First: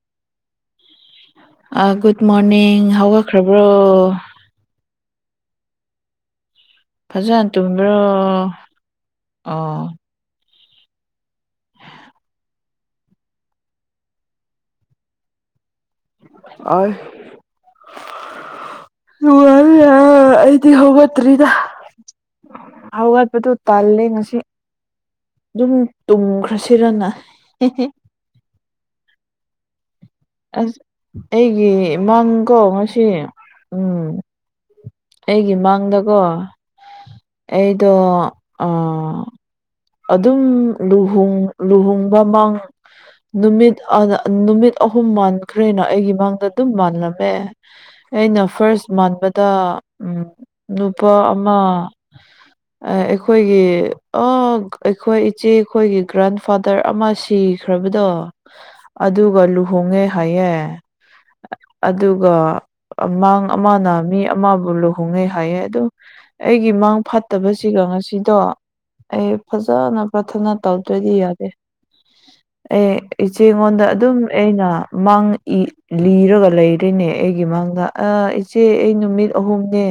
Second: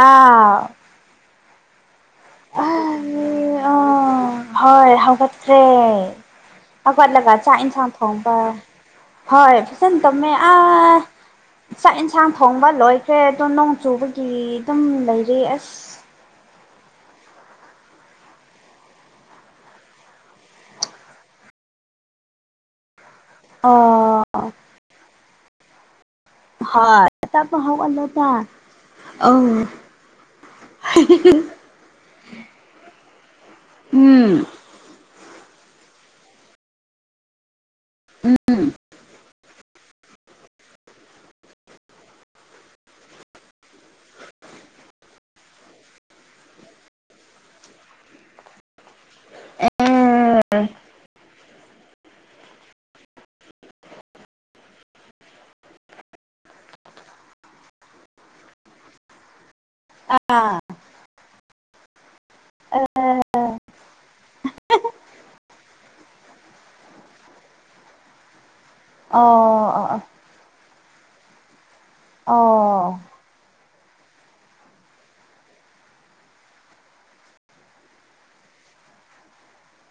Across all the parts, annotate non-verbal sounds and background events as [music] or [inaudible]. ꯑꯥ ꯑ good morning ꯍꯧꯒꯠꯈ꯭ꯔꯕ꯭ꯔꯣ ꯍꯣꯏ ꯍꯒꯠꯈ꯭ꯔꯦ ꯍꯧꯠꯂꯒ ꯐꯖꯅ ꯆꯥꯛ ꯏꯟꯁꯥꯡ ꯇꯨꯝꯕ꯭ꯔꯣ ꯊꯣꯡꯕ ꯍꯣꯏ ꯑꯣ ꯐꯖꯅ ꯇꯨꯝꯃꯦ ꯑꯥ ꯆꯥꯛ ꯌꯦꯟꯁꯥꯡ ꯊꯣꯡꯕ ꯂꯣꯏꯈ꯭ꯔꯦ ꯑꯗꯣ ꯅꯣꯡ ꯆꯨꯕꯒꯤ ꯑꯗꯨꯝ ꯂꯩꯔꯤ ꯑꯁ [unintelligible] [unintelligible] ꯑꯩꯗꯤ ꯍꯧꯒꯠꯇ꯭ꯔꯤꯗ ꯍꯧꯒꯠꯄꯗꯣ ꯇꯜꯂꯦ ꯑꯣ ꯉꯁꯤ ꯗꯨꯝ ꯇꯨꯝ ꯍꯣꯏ ꯇꯞꯄ ꯍꯥꯎꯒꯠꯂꯣꯗ ꯑꯧ ꯑꯁ ꯑꯩꯒꯤ ꯃꯪꯀꯣ ꯉꯁꯤ ꯎꯝ ꯑꯩꯒꯤ ꯃꯪꯗꯀꯣ ꯑꯩꯗꯣ ꯎꯝ ꯑ ꯑꯗꯨꯝ ꯂꯨꯍ‌ꯣꯡ ꯂꯨꯍꯣꯡꯕ ꯃꯥꯡ ꯅꯨꯃꯤꯠ ꯑ ꯅꯨꯃꯤꯠ ꯑꯍꯨꯝ ꯃꯥꯟꯈ꯭ꯔꯦꯅ ꯑꯩꯒꯤ ꯃꯥꯡꯗ ꯑꯗꯨꯝ ꯃꯥꯜꯂꯝꯃꯦ ꯑꯩꯅ ꯐꯥꯔꯁ ꯃꯥꯟꯕꯗ ꯑꯦ ꯅꯨꯄꯥ ꯑꯃ ꯑꯩꯈꯣꯏꯒꯤ ꯑꯥ ꯒꯛ ꯑꯩꯈꯣꯏ ꯏꯆꯦ ꯈꯣꯏꯒꯤ ꯒ꯭ꯔꯥꯟ ꯐꯥꯗꯔ ꯑꯃ ꯁꯤꯈ꯭ꯔꯕꯗꯣ ꯑꯗꯨꯒ ꯂꯨ ꯍꯣꯡꯉꯦ ꯍꯥꯏꯌꯦ ꯑꯥ ꯑꯗꯨꯒ ꯑꯃꯥꯡ ꯃꯅꯥ ꯃꯤ ꯑꯃꯕꯨ ꯂꯨꯍꯣꯡꯉꯦ ꯍꯥꯏꯌꯦ ꯑꯗꯨꯝ ꯑꯩꯒꯤ ꯃꯪ ꯐꯠꯇꯕꯁꯤꯒ ꯉꯁꯤꯗꯣ ꯑꯥ ꯑꯥ ꯐꯅ ꯄꯊꯅ ꯇꯧꯗꯔꯗꯤ ꯌꯥꯗꯦ ꯑꯣ ꯑꯩ ꯏꯆꯦꯉꯣꯟꯗ ꯑꯗꯨꯝ ꯑꯩꯅ ꯃꯪꯏ ꯂꯤꯔꯒ ꯂꯩꯔꯤꯅꯦ ꯑꯩꯒꯤ ꯃꯪꯗ ꯑꯥ ꯏꯆꯦ ꯑꯩ ꯅꯨꯃꯤꯠ ꯑꯍꯨꯝꯅꯦ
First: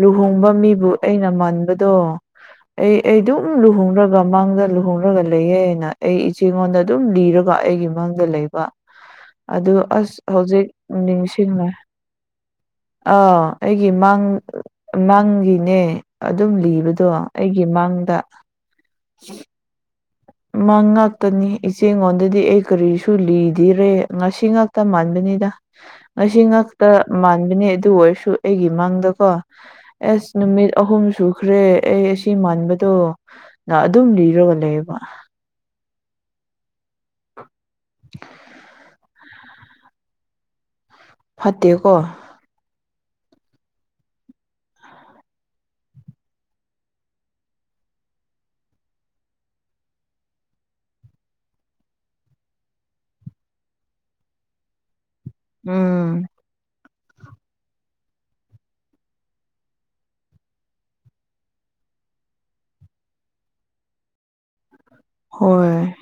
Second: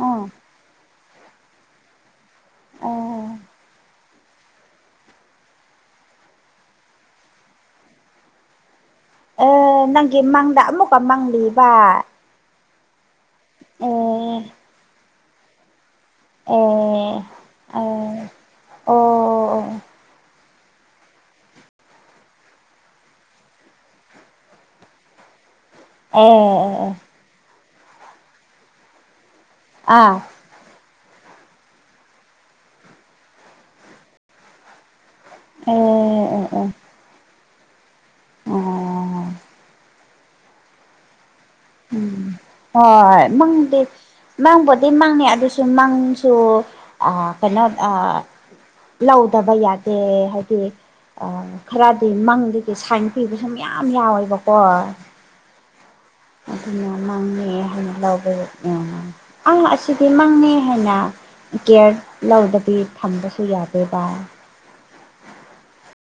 ꯑꯣ ꯂꯨꯍꯣꯡꯕ ꯃꯤꯕꯨ ꯑꯩꯅ ꯃꯟꯕꯗꯣ ꯑꯩ ꯑꯣ ꯑꯩꯗꯨꯝ ꯂꯨꯍꯣꯡꯔꯒ ꯃꯪꯗ ꯂꯨꯍꯣꯡꯔꯒ ꯂꯩꯌꯦ ꯍꯥꯏꯅ ꯑꯩ ꯏꯆꯦꯉꯣꯟꯗ ꯑꯗꯨꯝ ꯂꯤꯔꯒ ꯑꯩꯒꯤ ꯃꯪꯗ ꯂꯩꯕ ꯑꯗꯨ ꯑꯦ ꯑꯁ ꯅꯪꯒꯤ ꯃꯪꯗ ꯍꯧꯖꯤꯛ ꯑꯃꯨꯛꯀ ꯅꯤꯡꯁꯤꯡꯂꯦ ꯃꯪꯂꯤꯕ ꯑꯥ ꯑꯩꯒꯤ ꯑꯦ ꯃꯥꯡ ꯃꯥꯡꯒꯤꯅꯦ ꯑꯗꯨꯝ ꯑꯦ ꯂꯤꯕꯗꯣ ꯑꯩꯒꯤ ꯑꯦ ꯃꯥꯡꯗ ꯑꯣ ꯃꯥꯡ ꯉꯥꯛꯇꯅꯤ ꯏꯆꯦꯉꯣꯟꯗꯗꯤ ꯑꯩ ꯀꯔꯤꯁꯨ ꯂꯤꯗꯤꯔꯦ ꯉꯁꯤ ꯉꯥꯛꯇ ꯃꯥꯟꯕꯅꯤꯗ ꯉꯁꯤ ꯉꯥꯛꯇ ꯃꯥꯟꯕꯅꯦ ꯑꯗꯨ ꯑꯣꯏꯔꯁꯨ ꯑꯩꯒꯤ ꯃꯥꯡꯗꯀꯣ ꯑꯥ ꯑꯁ ꯅꯨꯃꯤꯠ ꯑꯍꯨꯝ ꯁꯨꯈ꯭ꯔꯦ ꯑꯩ ꯑꯁꯤ ꯃꯥꯟꯕꯗꯣ ꯅ ꯑꯗꯨꯝ ꯂꯤꯔꯒ ꯂꯩꯕ ꯎꯝ [unintelligible] ꯐꯠꯇ‌ꯦꯀ‌ꯣ ꯍꯣꯏ ꯃꯪꯗ‌ꯤ ꯃꯪꯕꯨꯗꯤ ꯃꯪꯉ‌ꯦ ꯑꯗꯨꯁꯨ ꯃꯪꯁꯨ ꯑ ꯀꯩꯅꯣ ꯑ ꯂꯧꯗꯕ ꯌꯥꯗꯦ ꯍꯥꯏꯗꯤ ꯑꯥ ꯈꯔꯗꯤ ꯃꯪꯗꯒꯤ ꯁꯥꯏꯟ ꯄꯤꯕꯁꯨ ꯃꯌꯥꯝ ꯌꯥꯎꯋꯦꯕꯀꯣ ꯎꯝ ꯑꯗꯨꯅ ꯃꯥꯡꯅ‌ꯦ ꯍꯥꯏꯅ ꯂꯥꯎꯕ [unintelligible] ꯑꯥ ꯑꯁꯤꯗꯤ ꯃꯪꯅꯤ ꯍꯥꯏꯅ ꯀꯦꯌꯔ ꯂꯧꯗꯕꯤ ꯊꯝꯕꯁꯨ ꯌꯥꯗꯦꯕ ꯍꯣꯏ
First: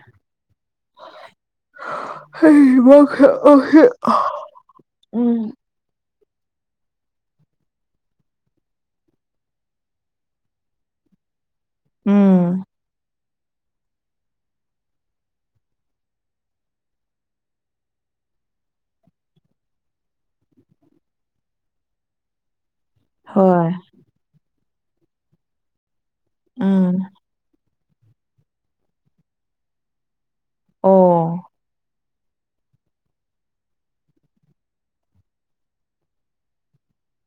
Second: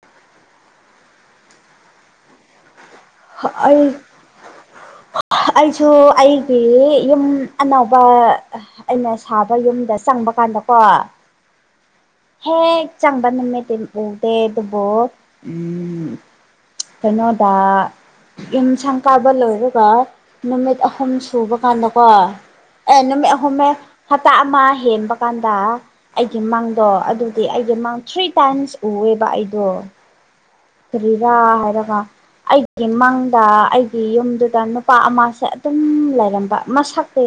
[unintelligible] ꯑꯩ ꯎꯝ ꯑꯩꯁꯨ ꯑꯩ ꯌꯨꯝ ꯑꯅꯧꯕ ꯑꯩꯅ ꯁꯥꯕ ꯌꯨꯝꯗ ꯆꯪꯕ ꯀꯥꯟꯗꯀꯣ ꯎꯝ ꯍꯦꯛ ꯆꯪꯕ ꯅꯨꯝꯃꯠꯇꯗꯤ ꯎꯗꯦ ꯑꯗꯨꯕꯣ ꯎꯝ ꯀꯩꯅꯣꯗ ꯌꯨꯝ ꯁꯪ ꯀꯥꯕ ꯂꯣꯏꯔꯒ ꯅꯨꯃꯤꯠ ꯑꯍꯨꯝ ꯁꯨꯕ ꯀꯥꯟꯗꯀꯣ ꯑꯦ ꯅꯨꯃꯤꯠ ꯑꯍꯨꯝꯅꯤ ꯍꯣꯏ ꯍꯞꯇꯥ ꯑꯃ ꯍꯦꯟꯕ ꯀꯥꯟꯗ ꯑꯩꯒꯤ ꯃꯪꯗꯣ ꯎꯝ ꯑꯗꯨꯗꯤ ꯑꯩꯒꯤ ꯃꯥꯡ ꯊ꯭ꯔꯤ ꯇꯥꯏꯝꯁ ꯎꯑꯦꯕ ꯑꯩꯗꯣ ꯀꯔꯤꯔꯥ ꯑꯣ ꯍꯥꯏꯔꯒ ꯑꯩ ꯑꯩꯒꯤ ꯃꯪꯗ ꯑꯩꯒꯤ ꯌꯨꯝꯗꯨꯗ ꯅꯨꯄꯥ ꯑꯃꯁꯦ ꯑꯗꯨꯝ ꯂꯩꯔꯝꯕ ꯃꯁꯛꯇꯤ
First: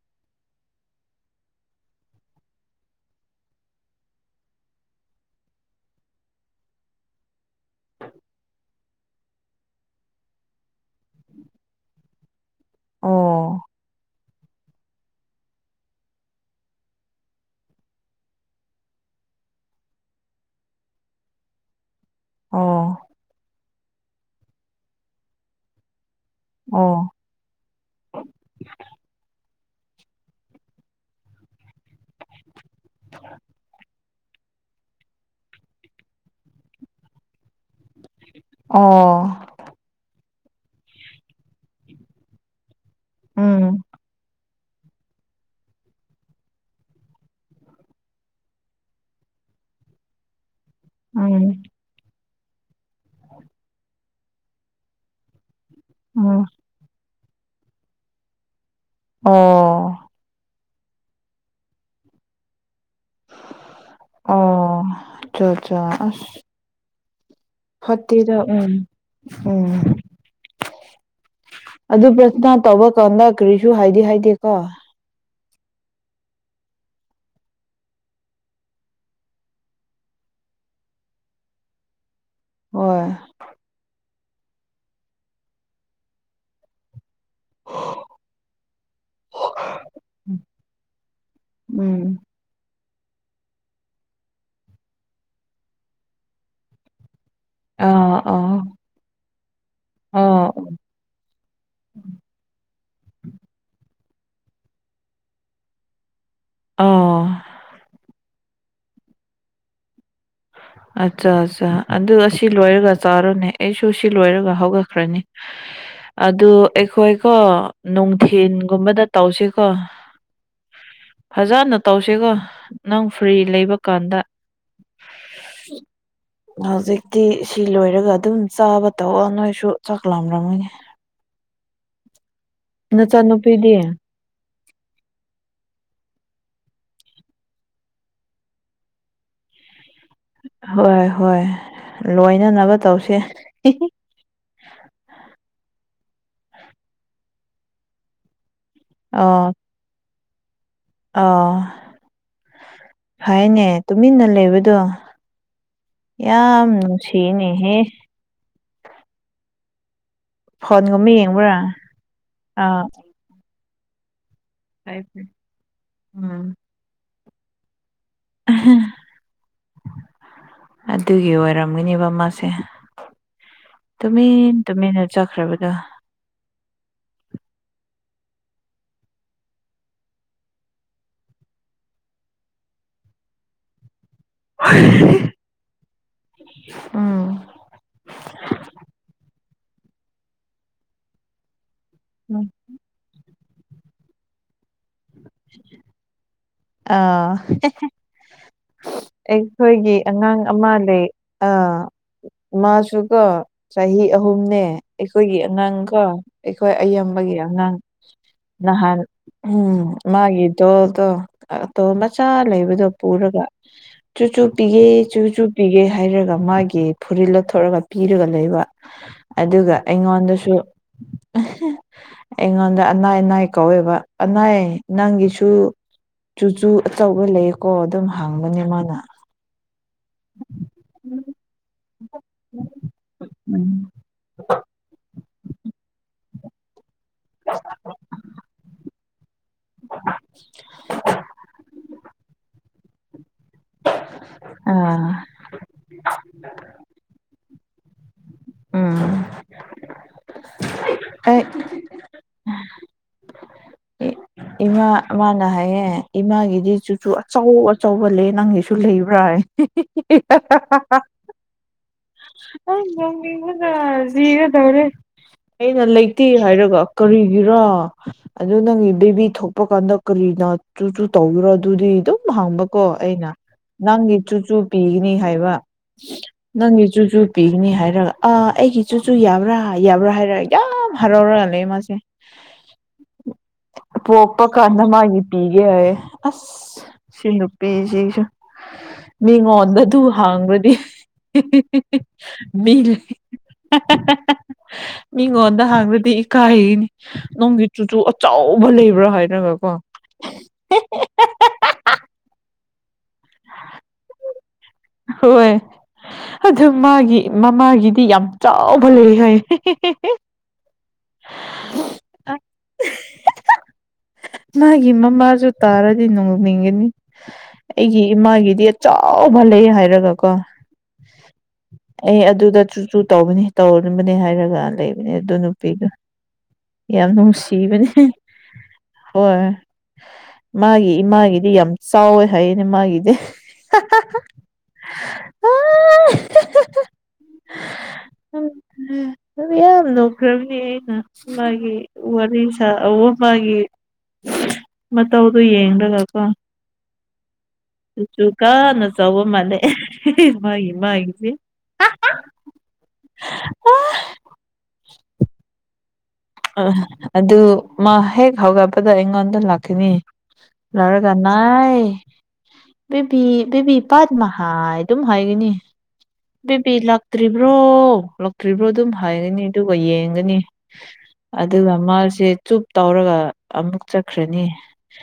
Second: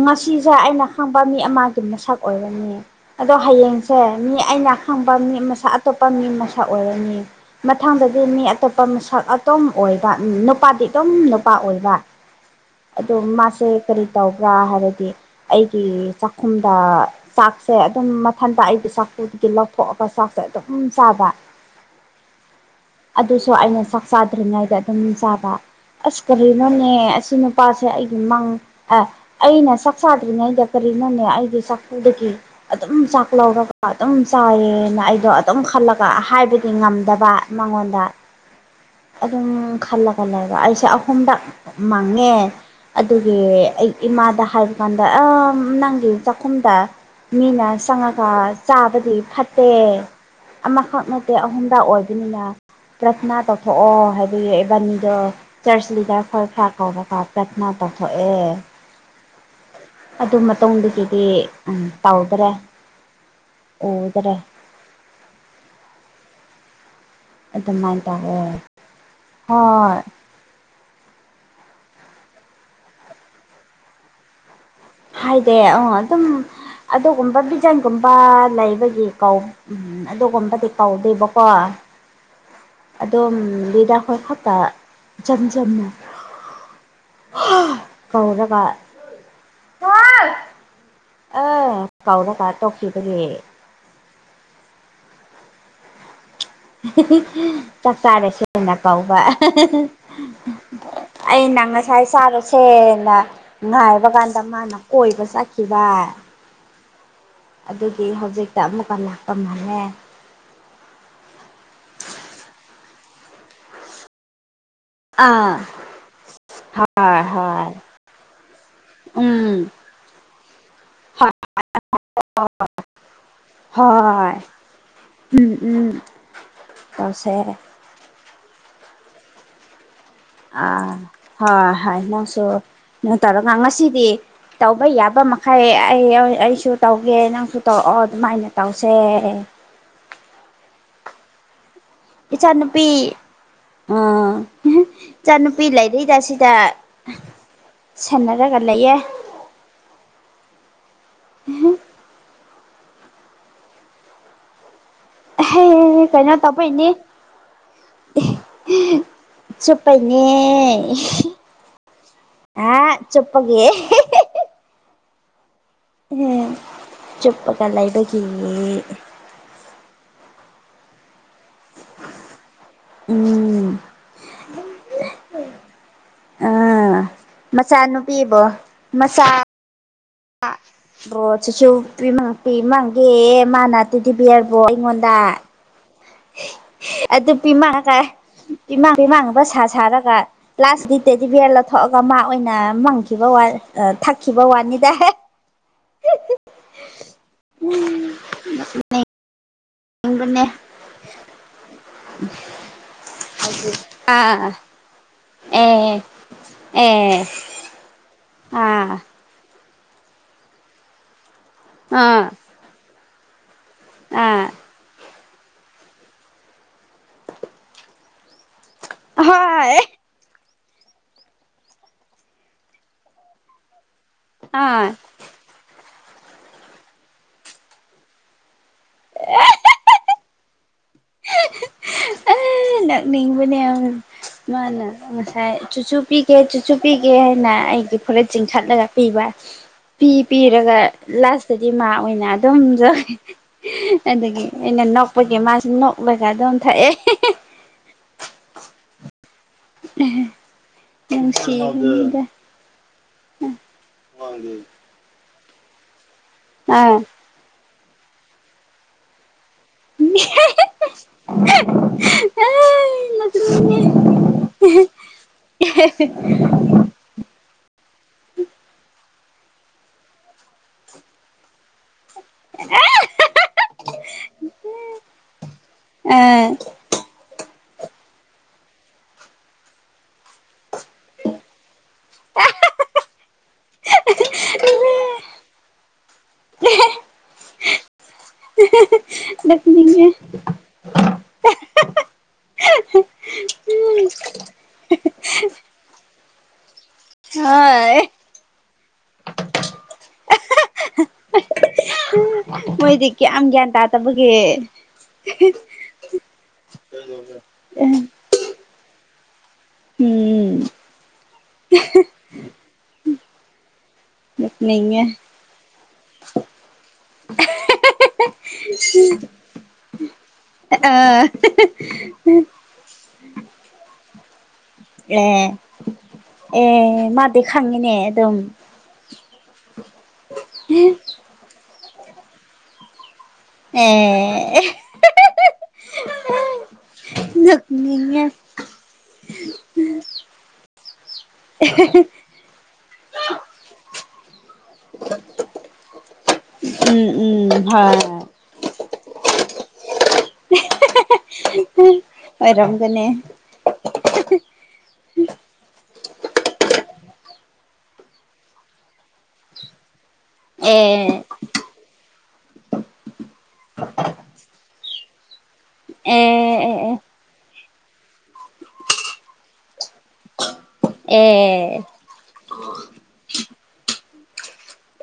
ꯉꯁꯤꯁꯦ ꯑꯩꯅ ꯈꯪꯕ ꯃꯤ ꯑꯃꯒꯤ ꯃꯁꯛ ꯑꯣꯏꯔꯅꯤ ꯑꯗꯣ ꯍꯌꯦꯡꯁꯦ ꯃꯤ ꯑꯩꯅ ꯈꯪꯕ ꯃꯤ ꯃꯁꯛ ꯑꯇꯣꯞꯄ ꯃꯤ ꯃꯁꯛ ꯑꯣꯏꯔꯅꯤ ꯃꯊꯪꯗꯗꯤ ꯃꯤ ꯑꯇꯣꯞꯄ ꯃꯁꯛ ꯑꯗꯨꯝ ꯑꯣꯏꯕ ꯅꯨꯄꯥꯗꯤ ꯑꯗꯨꯝ ꯅꯨꯄꯥ ꯑꯣꯏꯕ [inaudible] ꯑꯗꯣ ꯑꯣ ꯃꯥꯁꯦ ꯀꯔꯤ ꯇꯧꯕ꯭ꯔꯥ ꯍꯥꯏꯔꯗꯤ ꯑꯩꯒꯤ ꯆꯥꯛꯈꯨꯝꯗ ꯆꯥꯛ ꯁꯦ ꯑꯗꯨꯝ ꯃꯊꯟꯇ ꯑꯩꯒꯤ ꯆꯥꯛꯄꯨꯗꯒꯤ ꯂꯧꯊꯣꯛꯑꯒ ꯆꯥꯛꯁꯦ ꯑꯗꯨꯝ ꯆꯥꯕ ꯑꯣ ꯑꯗꯨꯁꯨ ꯑꯩꯅ ꯆꯥꯛ ꯆꯥꯗ꯭ꯔꯤꯉꯩꯗ ꯑꯗꯨꯝ ꯆꯥꯕ ꯑꯁ ꯀꯔꯤꯅꯣꯅꯦ ꯑꯣ ꯑꯁꯤ ꯅꯨꯞ ꯅꯨꯄꯥꯁꯦ ꯑꯩꯒꯤ ꯃꯥꯡ ꯑꯦ ꯑꯩꯅ ꯆꯥꯛ ꯆꯥꯗ꯭ꯔꯤꯉꯩꯗ ꯀꯔꯤꯅꯣꯅꯦ ꯑꯩꯒꯤ ꯆꯥꯛꯐꯨꯗꯒꯤ ꯑꯗꯨꯝ ꯆꯥꯛꯂꯧꯔꯒ ꯑꯗꯨꯝ ꯆꯥꯏꯌꯦꯅ ꯑꯩꯗꯣ ꯑꯗꯨꯝ ꯈꯜꯂꯒ ꯍꯥꯏꯕꯗꯤ ꯉꯝꯗꯕ ꯃꯉꯣꯟꯗ ꯑꯗꯨꯝ ꯑꯣ ꯈꯜꯂ ꯈꯜꯂꯕ ꯑꯩꯁꯦ ꯑꯍꯨꯝꯗ ꯃꯪꯉꯦ ꯑꯗꯨꯒꯤ ꯎꯝ ꯑꯩ ꯏꯃꯥꯗ ꯍꯥꯏꯕꯀꯥꯟꯗ ꯑ ꯅꯪꯒꯤ ꯆꯥꯛꯈꯨꯝꯗ ꯃꯤꯅ ꯆꯪꯉꯒ ꯆꯥꯕꯗꯤ ꯐꯠꯇꯦ ꯑꯃꯈꯛ ꯅꯠꯇꯦ ꯎꯝ ꯑꯍꯨꯝꯗ ꯑꯣꯏꯕꯅꯤꯅ ꯄ꯭ꯔꯊꯅꯥ ꯇꯧꯊꯣꯛꯑꯣ ꯍꯥꯏ ꯑꯗꯨꯒꯤ ꯏꯕꯥꯅꯤꯗꯣ ꯆꯔꯆ ꯂꯤꯗꯔ ꯎꯝ ꯈꯣꯏ ꯈꯔ ꯀꯧꯔꯒ ꯄ꯭ꯔꯊꯅꯥ ꯇꯧꯊꯣꯛꯑꯦ ꯑꯣ ꯑꯗꯨ ꯃꯇꯨꯡꯗꯒꯤꯗꯤ ꯇꯥꯎꯗꯔꯦ ꯑꯣ ꯑꯆꯥ ꯑꯠꯆꯥ ꯑ ꯑꯗꯨꯃꯥꯏꯅ ꯇꯧꯋꯦ ꯐꯠꯇꯤꯗ ꯎꯝ ꯎꯝ ꯍꯣꯏ ꯑꯗꯨ ꯄ꯭ꯔꯊꯅꯥ ꯇꯧꯕ ꯀꯥꯟꯗ ꯀꯔꯤꯁꯨ ꯍꯥꯏꯗꯤꯦ ꯍꯥꯏꯗꯦꯀꯣ ꯍꯥꯏꯗꯤ ꯑ ꯑꯗꯨꯝ ꯑꯗꯨꯒꯨꯝꯕ ꯕꯤꯖꯟꯒꯨꯝꯕ ꯂꯩꯕꯒꯤ ꯀꯧ ꯎꯝ ꯑꯗꯨꯒꯨꯝꯕꯗꯤ ꯀꯧꯗꯣꯏꯕꯀꯣ ꯍꯣꯏ ꯑꯗꯨꯝ ꯂꯤꯗ ꯑꯩꯈꯣꯏ ꯈꯛ ꯇ ꯏꯆꯝ ꯆꯝꯅ ꯀꯧꯔꯒ [unintelligible] ꯑ ꯎꯝ ꯀꯥꯎꯔꯀ ꯇꯧꯈꯤꯈꯤꯕꯒꯂꯤ ꯆꯥꯛ ꯑꯥ ꯆꯥꯔꯦ ꯑꯥ ꯁꯤꯅ ꯀꯧꯕ ꯑꯥ ꯑꯩꯅ ꯉꯁꯥꯏ ꯆꯥꯔꯨꯁꯦꯅ ꯉꯥꯏꯕ ꯀꯥꯟꯗ ꯃꯥꯅ ꯀꯣꯏꯕ ꯆꯠꯈꯤꯕ ꯑꯣꯥ ꯑꯗꯨꯒꯤ ꯍꯧꯖꯤꯛꯇ ꯑꯃꯨꯛꯀ ꯂꯥꯛꯄ ꯃꯜꯃꯦ ꯑꯠꯆꯥ ꯑꯠꯆꯥ ꯑꯗꯨꯒ ꯑꯁꯤ ꯂꯣꯏꯔꯒ ꯆꯥꯔꯣꯅꯦ ꯑꯩꯁꯨ ꯁꯤ ꯂꯣꯏꯔꯒ ꯍꯧꯒꯠ ꯈ꯭ꯔꯅꯤ ꯑꯥ ꯑꯗꯨ ꯍꯣꯏ ꯑꯩꯈꯣꯏꯀꯣ ꯍꯣꯏ ꯅꯨꯡꯊꯤꯟꯒꯨꯝꯕꯗ ꯎꯝ ꯇꯧꯁꯤꯀꯣ ꯍꯣꯏ ꯐꯖꯅ ꯇꯧꯁꯤꯒꯣ ꯅꯪ ꯐ꯭ꯔꯤ ꯂꯩꯕ ꯀꯥꯟꯗ ꯍꯣꯏ ꯎꯝ ꯎꯝ ꯍꯧꯖꯤꯛꯇꯤ ꯇꯧꯁꯦ ꯁꯤ ꯂꯣꯏꯔꯒ ꯑꯗꯨꯝ ꯆꯥꯕ ꯇꯧꯑꯉꯣꯏꯁꯨ ꯆꯥꯛꯂꯝ ꯑꯥ ꯍꯣꯏ ꯍꯣꯏ ꯅꯪꯁꯨ ꯑꯗꯨ ꯇꯧꯔꯒ ꯅꯆꯥꯅꯨꯄꯤꯗꯤ ꯉꯁꯤꯗꯤ ꯇꯧꯕ ꯌꯥꯕ ꯃꯈꯩ ꯑꯩ ꯑꯩꯁꯨ ꯇꯧꯒꯦ ꯅꯪꯁꯨ ꯇꯧꯔꯛꯑꯣ ꯑꯗꯨꯃꯥꯏꯅ ꯇꯧꯁꯦ ꯍꯣꯏ ꯍꯣꯏ ꯂꯣꯏꯅꯅꯕ ꯎꯆꯥꯅꯨꯄꯤ ꯇꯧꯁꯦ ꯑ ꯍꯍ ꯏꯆꯥꯅꯨꯄꯤ ꯂꯩꯔꯤꯗ ꯁꯤꯗ ꯁꯟꯅꯔꯒ ꯂꯩꯌꯦ ꯑꯥ ꯑꯥ ꯍꯥꯏꯅꯦ ꯇꯨꯃꯤꯟꯅ ꯂꯩꯕꯗꯣ ꯑꯍꯦ ꯀꯩꯅꯣ ꯇꯧꯕꯩꯅꯦ ꯌꯥꯝꯅꯨꯡꯁꯤꯅꯦꯍꯦ ꯆꯨꯞꯄꯩꯅꯦ ꯐꯣꯟꯒꯨꯝꯕ ꯌꯦꯡꯕ꯭ꯔꯥ ꯑꯥ ꯆꯨꯄꯒꯤ ꯑꯦꯍꯦꯍꯦ ꯇꯥꯏ ꯍꯝ ꯆꯨꯞꯄꯒ ꯂꯩꯕꯒꯤꯌꯦ ꯑꯗꯨꯒꯤ ꯑꯣꯏꯔꯝꯒꯅꯤꯕ ꯃꯥꯁꯦ ꯎꯝ ꯇꯨꯃꯤꯟ ꯇꯨꯃꯤꯟꯅ ꯆꯈ꯭ꯔꯕꯗꯣ ꯃꯆꯥꯅꯨꯄꯤꯕꯣ ꯃꯆꯥ ꯕꯣꯆꯨꯆꯨ ꯄꯤꯃ ꯄꯦꯃꯪꯒꯦ ꯃꯥꯅꯑꯗꯤꯕꯤ ꯕꯤꯌꯔꯕꯣ ꯑꯩꯉꯣꯟꯗ ꯎꯝ ꯑꯗꯨ ꯄꯤꯃꯥꯒ ꯄꯤꯃꯥꯡ ꯄꯤꯃꯥꯡꯒꯨꯝꯕ ꯁꯥ ꯁꯥꯔꯒ ꯂꯥꯁ ꯗꯤ ꯇꯦꯗꯤꯚꯤꯌꯔ ꯂꯧꯊꯣꯛꯑꯒ ꯃꯥ ꯎꯝ ꯑꯣꯏꯅ ꯃꯪꯈꯤꯕ ꯋꯥ ꯑ ꯊꯛꯈꯤꯕ ꯋꯥꯅꯤꯗ ꯍꯦ ꯑꯥ ꯍꯦꯍꯦ ꯑꯩꯈꯣꯏꯒꯤ ꯑꯉꯥꯡ ꯅꯤꯡꯕꯅꯦ ꯑꯃ ꯂꯩ ꯑ ꯃꯥꯁꯨꯀꯣ ꯆꯍꯤ ꯑꯥ ꯑꯍꯨꯝꯅꯦ ꯑꯩꯈꯣꯏꯒꯤ ꯑꯉꯥꯡꯀꯣ ꯑꯦ ꯑꯩꯈꯣꯏ ꯑꯦ ꯑꯌꯥꯝꯕꯒꯤ ꯑꯉꯥꯡ ꯑꯥ ꯅꯍꯥꯟ ꯎꯝ ꯃꯥꯒꯤ ꯗꯣꯜꯗꯣ ꯑꯇꯣ ꯃꯆꯥ ꯑꯥ ꯂꯩꯕꯗꯣ ꯄꯨꯔꯒ ꯆꯨꯆꯨꯞ ꯑꯥ ꯄꯤꯒꯦ ꯆꯨ ꯆꯨ ꯄꯤꯒꯦ ꯍꯥꯏꯔꯒ ꯃꯥꯒꯤ ꯐꯨꯔꯤꯜ ꯂꯧꯊꯣꯔꯒ ꯄꯤꯔꯒ ꯂꯩꯕ ꯑꯗꯨꯒ ꯍꯣꯏ ꯑꯩꯉꯣꯟꯗꯁꯨ ꯑꯩꯉꯣꯟꯗ ꯑꯅꯥꯏ ꯅꯥꯏ ꯀꯧꯋꯦꯕ ꯑꯅꯩ ꯑꯥ ꯅꯪꯒꯤꯁꯨ ꯆꯨꯆꯨ ꯑꯆꯧꯕ ꯂꯩꯌꯦꯀꯣ ꯑꯗꯨꯝ ꯍꯪꯕꯅꯦ ꯃꯥꯅ ꯎꯝ ꯅꯣꯛꯅꯤꯡꯕꯅꯦ ꯃꯥꯅ ꯉꯁꯥꯏ ꯆꯨꯆꯨ ꯄꯤꯒꯦ ꯆꯨ ꯆꯨ ꯄꯤꯒꯦ ꯍꯥꯏꯅ ꯑꯩꯒꯤ ꯐꯨꯔꯤꯠ ꯆꯤꯡꯇꯠꯂꯒ ꯄꯤꯕ ꯄꯤ ꯄꯤꯔꯒ ꯂꯥꯁꯇꯗꯤ ꯃꯥ ꯑꯣꯏꯅ ꯑꯗꯨꯝ ꯖꯣꯏ ꯑꯗꯒꯤ ꯑꯩꯅ ꯑꯥ ꯅꯣꯛꯄꯒꯤ ꯃꯥꯁꯨ ꯅꯣꯛꯂꯒ ꯑꯗꯨꯝ ꯊꯛꯑꯦ ꯎꯝ ꯑꯍꯦ ꯑꯩ ꯅꯨꯡꯁꯤꯕꯅꯤꯗ ꯑ ꯏꯃꯥ ꯃꯥꯅ ꯍꯥꯏꯌꯦ ꯏꯃꯥꯒꯤꯗꯤ ꯑꯥ ꯆꯨꯆꯨ ꯑꯆꯧ ꯑꯆꯧꯕ ꯂꯩꯏ ꯅꯪꯒꯤꯁꯨ ꯂꯩꯕ꯭ꯔꯥ ꯍꯥꯏ [inaudible] ꯍ ꯑꯥꯏ ꯅꯣꯛꯅꯤꯡꯕꯅ ꯖꯤꯒꯗꯧꯔꯦ ꯑꯩꯅ ꯂꯩꯇꯦ ꯍꯥꯏꯔꯒ ꯀꯔꯤꯒꯤꯔꯣ ꯑꯗꯨ ꯅꯪꯒꯤ ꯕꯤꯕꯤ ꯊꯣꯛꯄ ꯀꯥꯟꯗ ꯀꯔꯤꯅ ꯆꯨ ꯆꯨ ꯇꯧꯒꯦꯔꯥ ꯑꯗꯨꯗꯤ ꯗꯨꯝ ꯑꯨꯝ ꯍꯪꯕꯀꯣ ꯑꯩꯅ ꯅꯪꯒꯤ ꯆꯨꯆꯨ ꯄꯤꯒꯅꯤ ꯍꯥꯏꯕ ꯑꯥ ꯅꯪꯒꯤ ꯆꯨ ꯆꯨ ꯄꯤꯒꯅꯤ ꯍꯥꯏꯔꯑ ꯑ ꯑꯩꯒꯤ ꯆꯨꯆꯨ ꯌꯥꯕ꯭ꯔꯥ ꯌꯥꯕ꯭ꯔꯥ ꯍꯥꯏꯔ ꯌꯥꯝ ꯍꯔꯥꯎꯔ ꯂꯩꯌꯦ ꯃꯥꯁꯦ ꯄꯣꯛꯄ ꯀꯥꯟꯗ ꯃꯥꯒꯤꯄꯤ ꯌꯦ ꯑꯥꯏꯌꯦ ꯑꯁ ꯁꯤꯅꯨꯄꯤꯁꯤꯁꯨ ꯃꯤꯉꯣꯟꯗ ꯑꯗꯨ ꯅꯣꯛꯅꯤꯡꯉꯦ ꯍꯥꯡꯕꯗꯤ ꯃꯤ ꯂꯩ ꯃꯤꯉꯣꯟꯗ ꯍꯥꯡꯔꯗꯤ ꯏꯀꯥꯏꯌꯦꯅꯤ ꯅꯣꯡꯒꯤ ꯆꯨꯆꯨ ꯍꯣꯏ ꯑꯆꯧꯕ ꯂꯩꯕ꯭ꯔꯥ ꯍꯥꯏꯔꯒ ꯀꯣ ꯃꯣꯏꯗꯤ ꯀꯌꯥꯝ ꯒ꯭ꯌꯥꯟ ꯇꯥꯗꯕꯒꯦ ꯍꯣꯏ ꯑꯗꯨ ꯃꯥꯒꯤ ꯃꯃꯥꯒꯤꯗꯤ ꯌꯥꯝ ꯆꯥꯎꯕ ꯂꯩ ꯍꯥꯏ ꯎꯝ [unintelligible] ꯃꯥꯒꯤ ꯅꯣꯛꯅꯤꯡꯉꯦ ꯃꯃꯥꯁꯨ ꯇꯥꯔꯗꯤ ꯅꯣꯡꯅꯤꯡꯒꯅꯤ ꯑꯩꯒꯤ ꯏꯃꯥꯒꯤꯗꯤ ꯑ ꯆꯥꯎꯕ ꯂꯩ ꯍꯥꯏꯔꯒꯀꯣ ꯑ ꯑꯩ ꯑꯗꯨꯗ ꯆꯨ ꯆꯨ ꯇꯧꯕꯅꯤ ꯇꯧꯝꯕꯅꯦ ꯍꯥꯏꯔꯒ ꯂꯩ ꯅꯦ ꯑꯗꯨ ꯑꯦ ꯅꯨꯄꯤꯗꯣ ꯌꯥꯝ ꯑꯦ ꯃꯥꯗꯤ ꯅꯨꯡꯁꯤꯕꯅꯦ ꯈꯪꯉꯤꯅꯦ ꯑꯗꯨꯝ ꯍꯣꯏ ꯃꯥꯒꯤ ꯏꯃꯥꯒꯤꯗꯤ ꯌꯥꯝ ꯁꯑꯣ ꯍꯥꯏꯌꯦꯅꯤꯃꯒꯤꯗꯦ ꯑꯦ ꯑꯣ ꯅꯅꯤ ꯑꯗꯨ ꯌꯥꯝꯌꯥꯝ ꯂꯧꯣꯛꯈ꯭ꯔꯕꯅꯦ ꯑꯩꯅ ꯃꯥꯒꯤ ꯋꯥꯔꯤ ꯑ ꯑꯎꯕꯒꯤ ꯃꯇꯧꯗꯨꯣ ꯌꯦꯡꯂꯒꯀꯣ ꯎꯝ ꯎꯝ ꯍ ꯨꯁꯨꯨ ꯀꯥꯟꯅ ꯆꯥꯎ ꯃꯥꯅꯦ ꯃꯥꯒꯤ ꯃꯥꯒꯤꯁꯦ ꯑꯣꯏꯔꯝꯒꯅꯤ ꯑ ꯑꯗꯨ ꯃꯥ ꯍꯦꯛ ꯍꯧꯒꯠꯄꯗ ꯑꯩꯉꯣꯟꯗ ꯂꯥꯛꯈꯤꯅꯤ ꯑꯦ ꯑꯦ ꯑꯦ ꯑꯦ ꯂꯔꯀꯥꯟ ꯥꯏꯕꯤꯕꯤ ꯄꯠ ꯃꯍ ꯍꯥꯏꯥꯏ ꯑꯗꯨꯝ ꯍꯥꯏꯒꯅꯤ ꯕꯦꯕꯤ ꯂꯥꯛꯇ꯭ꯔꯤꯕ꯭ꯔꯣ ꯂꯥꯛꯇ꯭ꯔꯤꯕ꯭ꯔꯣ ꯑꯗꯨꯝ ꯍꯥꯏꯒꯅꯤ ꯑꯗꯨꯒ ꯌꯦꯡꯒꯅꯤ ꯑꯗꯨꯒ ꯑꯦ ꯑꯦ ꯃꯥꯁꯦ ꯆꯨꯞ ꯇꯧꯔꯒ ꯑꯃꯨꯛ ꯆꯠꯈ꯭ꯔꯅꯤ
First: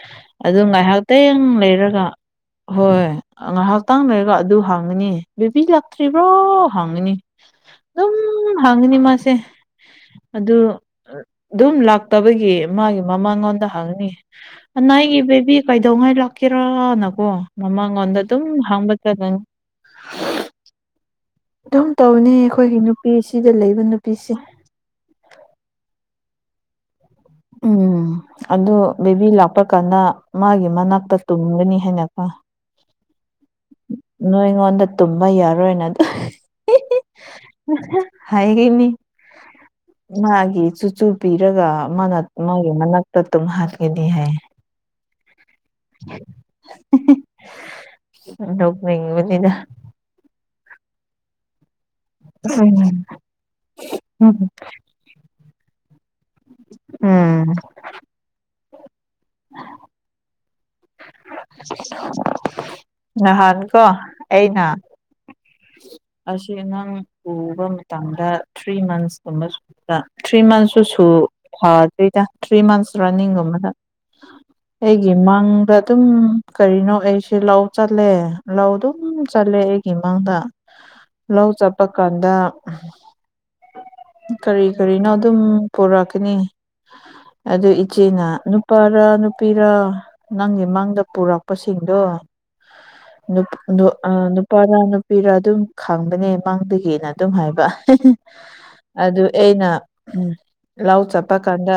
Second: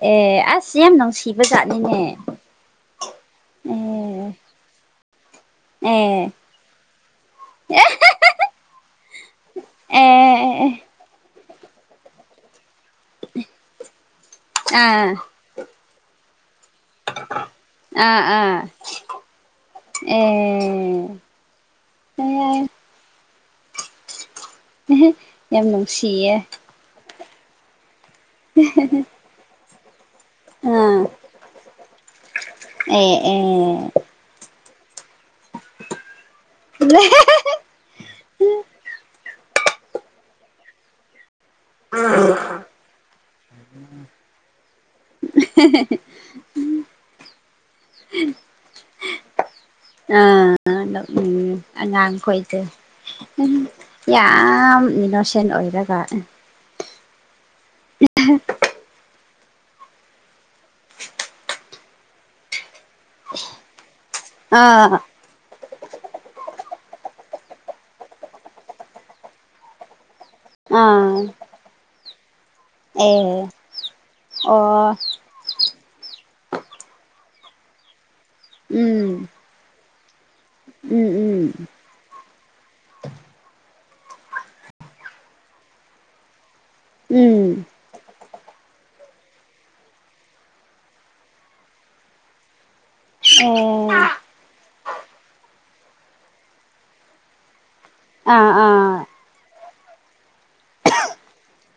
ꯑꯦ ꯑꯗꯨ ꯑꯁ ꯌꯥꯝ ꯉꯥꯏꯍꯥꯛꯇꯪ ꯅꯨꯡꯁꯤꯕ ꯖꯥꯠꯅꯤꯅꯦ ꯂꯩꯔꯒ ꯍꯣꯏ ꯉꯥꯏꯍꯥꯛꯇꯪ ꯑꯦ ꯂꯩꯔꯒ ꯑꯗꯨ ꯍꯥꯡꯒꯅꯤ ꯕꯦꯕꯤ ꯂꯥꯛꯇ꯭ꯔꯤꯕ꯭ꯔꯣ ꯑꯦ ꯍꯥꯡꯉꯅꯤ ꯑꯦ ꯑꯗꯨꯝ ꯍꯥꯡꯉꯅꯤ ꯃꯥꯁꯦ ꯑꯗꯨ ꯑꯦ ꯑꯗꯨꯝ ꯂꯥꯛꯇꯕꯒꯤ ꯃꯥꯒꯤ ꯃꯃꯥꯡꯉꯣꯟꯗ ꯍꯪꯅꯤꯅꯥ ꯑꯥ ꯑꯅꯥꯒꯤ ꯕꯦꯕꯤ ꯀꯩꯗꯧꯉꯥꯏ ꯂꯥꯛꯀꯦꯔꯥꯅꯀꯣ ꯃꯃꯥꯡꯉꯣꯟꯗ ꯑꯥ ꯑꯗꯨꯝ ꯑꯥ ꯍꯥꯡꯕ ꯆꯠꯂꯅꯤ [unintelligible] ꯑꯗꯨꯝ ꯇꯧꯅꯤ ꯑꯩꯈꯣꯏꯒꯤ ꯅꯨꯄꯤ ꯁꯤꯗ ꯂꯩꯕ ꯅꯨꯄꯤꯁꯤ [unintelligible] ꯌꯥꯝ ꯅꯨꯡꯁꯤꯌꯦ ꯎꯝ ꯑꯗꯨ ꯕꯦꯕꯤ ꯂꯥꯛꯄ ꯀꯥꯟꯗ ꯃꯥꯒꯤ ꯑꯥ ꯃꯅꯥꯛꯇ ꯇꯨꯝꯒꯅꯤ ꯍꯥꯏꯅꯀꯣ ꯑꯦ ꯑꯦ ꯅꯣꯏ ꯑꯩꯉꯣꯟꯗ ꯇꯨꯝꯕ ꯌꯥꯔꯣꯏꯅꯗ [unintelligible] ꯍꯥꯏꯒꯅꯤ ꯃꯥꯒꯤ ꯆꯨ ꯆꯨ ꯄꯤꯔꯒ ꯃꯥꯅ ꯃꯥꯒꯤ ꯃꯅꯥꯛꯇ ꯇꯨꯝ ꯍꯥꯟꯒꯅꯤ ꯍꯥꯏ ꯎꯝ ꯅꫭꯛꯅꯤꯡꯕꯅꯤꯗ ꯑ ꯅꫭꯛꯅꯤꯡꯉꯦ ꯑꯉꯥꯡ ꯑꯩꯈꯣꯏꯗꫭ ꯌꯥꯝ ꯏꯅꯣꯁꯦꯟ ꯑꯣꯏꯔꯒ ꯎꯝ [unintelligible] [inaudible] ꯅꯍꯥꯟ ꯀꯣ ꯑꯩꯅ ꯑꯥ ꯑꯁꯤ ꯑꯉꯥꯡ ꯎꯕ ꯃꯇꯝꯗ ꯊ꯭ꯔꯤ ꯃꯟꯁꯀꯨꯝꯕ ꯁꯗ ꯊ꯭ꯔꯤ ꯃꯟꯊꯁꯨ ꯁꯨꯨ ꯑꯥ ꯐꯥꯠꯇ꯭ꯔꯤꯗ ꯊ꯭ꯔꯤ ꯃꯟꯁ ꯑꯦ ꯔꯟꯅꯤꯡꯒꯨꯝꯕꯗ ꯑꯣ ꯑꯩꯒꯤ ꯎꯃꯪꯗ ꯑꯗꯨꯝ ꯀꯔꯤꯅꯣ ꯑꯩꯁꯦ ꯂꯧ ꯆꯠꯂꯦ ꯂꯧ ꯑꯗꯨꯝ ꯎꯝ ꯆ ꯂꯦ ꯑꯩꯒꯤ ꯃꯥꯡꯗ ꯎꯝ ꯎꯝ ꯄꯥ ꯀꯥꯟꯗ ꯀꯔꯤ ꯀꯔꯤꯅꯣ ꯑꯗꯨꯝ ꯄꯨꯔꯛꯀꯅꯤ ꯎꯝ ꯑꯗꯨ ꯏꯆꯦꯅ ꯅꯨꯄꯥꯔꯥ ꯅꯨꯄꯤꯔ ꯅꯪꯒꯤ ꯃꯪꯗ ꯄꯨꯔꯛꯄꯁꯤꯡꯗꯣ [unintelligible] ꯑꯦ ꯅꯨꯄꯥꯔ ꯄꯤꯔꯥ ꯑꯗꯨꯝ ꯈꯪꯒꯅꯤ ꯃꯥꯡꯗꯒꯤꯅ ꯑꯗꯨꯝ ꯍꯥꯏꯕ ꯑꯥ ꯑꯥ ꯑꯗꯨ ꯑꯩꯅ ꯂꯧ ꯆꯠꯄ ꯀꯥꯟꯗ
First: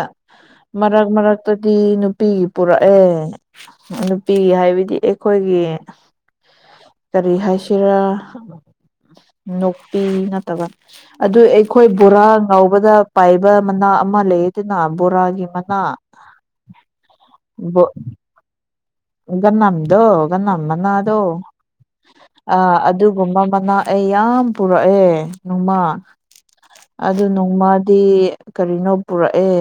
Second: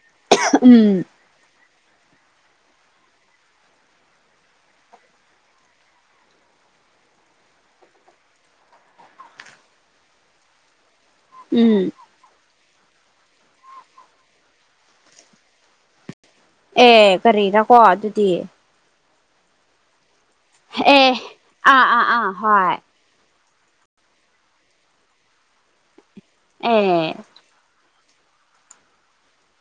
ꯎꯝ ꯃꯔꯛ ꯃꯔꯛ ꯇꯗꯤ ꯅꯨꯄꯤ ꯄꯨꯔꯛꯑꯦ ꯅꯨꯄꯤ ꯍꯥꯏꯕꯗꯤ ꯑꯩꯈꯣꯏꯒꯤ ꯀꯔꯤ ꯍꯥꯏꯁꯤꯔꯥ ꯅꯨꯄꯤ ꯅꯠꯇꯕ ꯑꯗꯨ ꯑꯩꯈꯣꯏ ꯎꯝ ꯕꯣꯔꯥ ꯉꯥꯎꯕꯗ ꯄꯥꯏꯕ ꯃꯅꯥ ꯑꯃꯥ ꯂꯩꯌꯦꯗꯅ ꯕꯣꯔꯥꯒꯤ ꯃꯅꯥ ꯑꯦ ꯀꯔꯤꯔꯥꯀꯣ ꯑꯗꯨꯗꯤ ꯒꯅꯝꯗꯣ ꯒꯅꯝ ꯑꯦ ꯃꯅꯥꯗꯣ ꯑꯥ ꯑꯥ ꯍꯣꯏ ꯑꯥ ꯑꯗꯨꯒꯨꯝꯕ ꯃꯅꯥ ꯑꯩ ꯌꯥꯝ ꯄꯨꯔꯛꯑꯦ ꯅꯣꯡꯃꯥ ꯑꯦ ꯑꯗꯨ ꯅꯣꯡꯃꯥ ꯃꯥꯗꯤ ꯀꯔꯤꯅꯣ ꯄꯨꯔꯛꯑꯦ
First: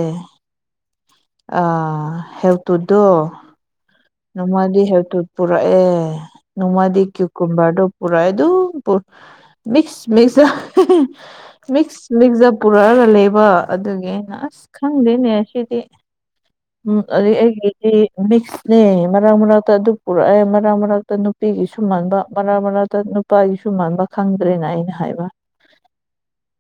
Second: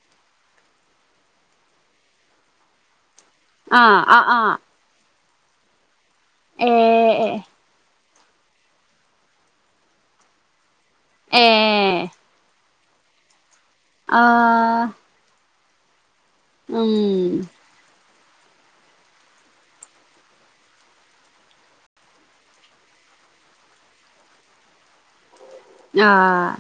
ꯑ ꯥꯍꯦꯜꯇꯨꯗꯨ ꯑꯥ ꯑꯥ ꯑꯥ ꯅꯣꯡꯃꯗꯤ ꯍꯦꯜꯇꯨ ꯄꯨꯔꯛꯑꯦ ꯑꯦ ꯅꯣꯡꯃꯥꯗꯤ ꯀ꯭ꯌꯨ ꯑꯦ ꯀꯨꯨꯝꯚꯔꯗꯣ ꯄꯨꯔꯥꯑꯦ ꯑꯗꯨꯝ [unintelligible] [unintelligible] ꯃꯤꯛꯁ ꯃꯤꯛꯁꯗ ꯄꯨꯔꯛꯑꯥꯒ ꯂꯩꯕ ꯑꯗꯨꯒꯤꯅ ꯑꯁ ꯑꯥ ꯈꯪꯗꯦꯅꯦ ꯁꯤꯗꯤ ꯎꯝ ꯑꯗꯨ ꯑꯩꯒꯤ ꯃꯤꯛꯁꯅꯦ ꯃꯔꯥꯛ ꯃꯔꯛꯇꯥ ꯑꯗꯨ ꯄꯨꯔꯛꯑꯦ ꯃꯔꯛ ꯃꯔꯛꯇ ꯅꯨꯄꯤꯒꯤꯁꯨ ꯃꯥꯟꯕ ꯃꯔꯥꯛ ꯃꯔꯛꯇꯥ ꯅꯨꯄꯥꯒꯤꯁꯨ ꯃꯥꯟꯕ ꯈꯪꯗ꯭ꯔꯦꯅ ꯑꯩꯅ ꯍꯥꯏꯕ ꯑꯥ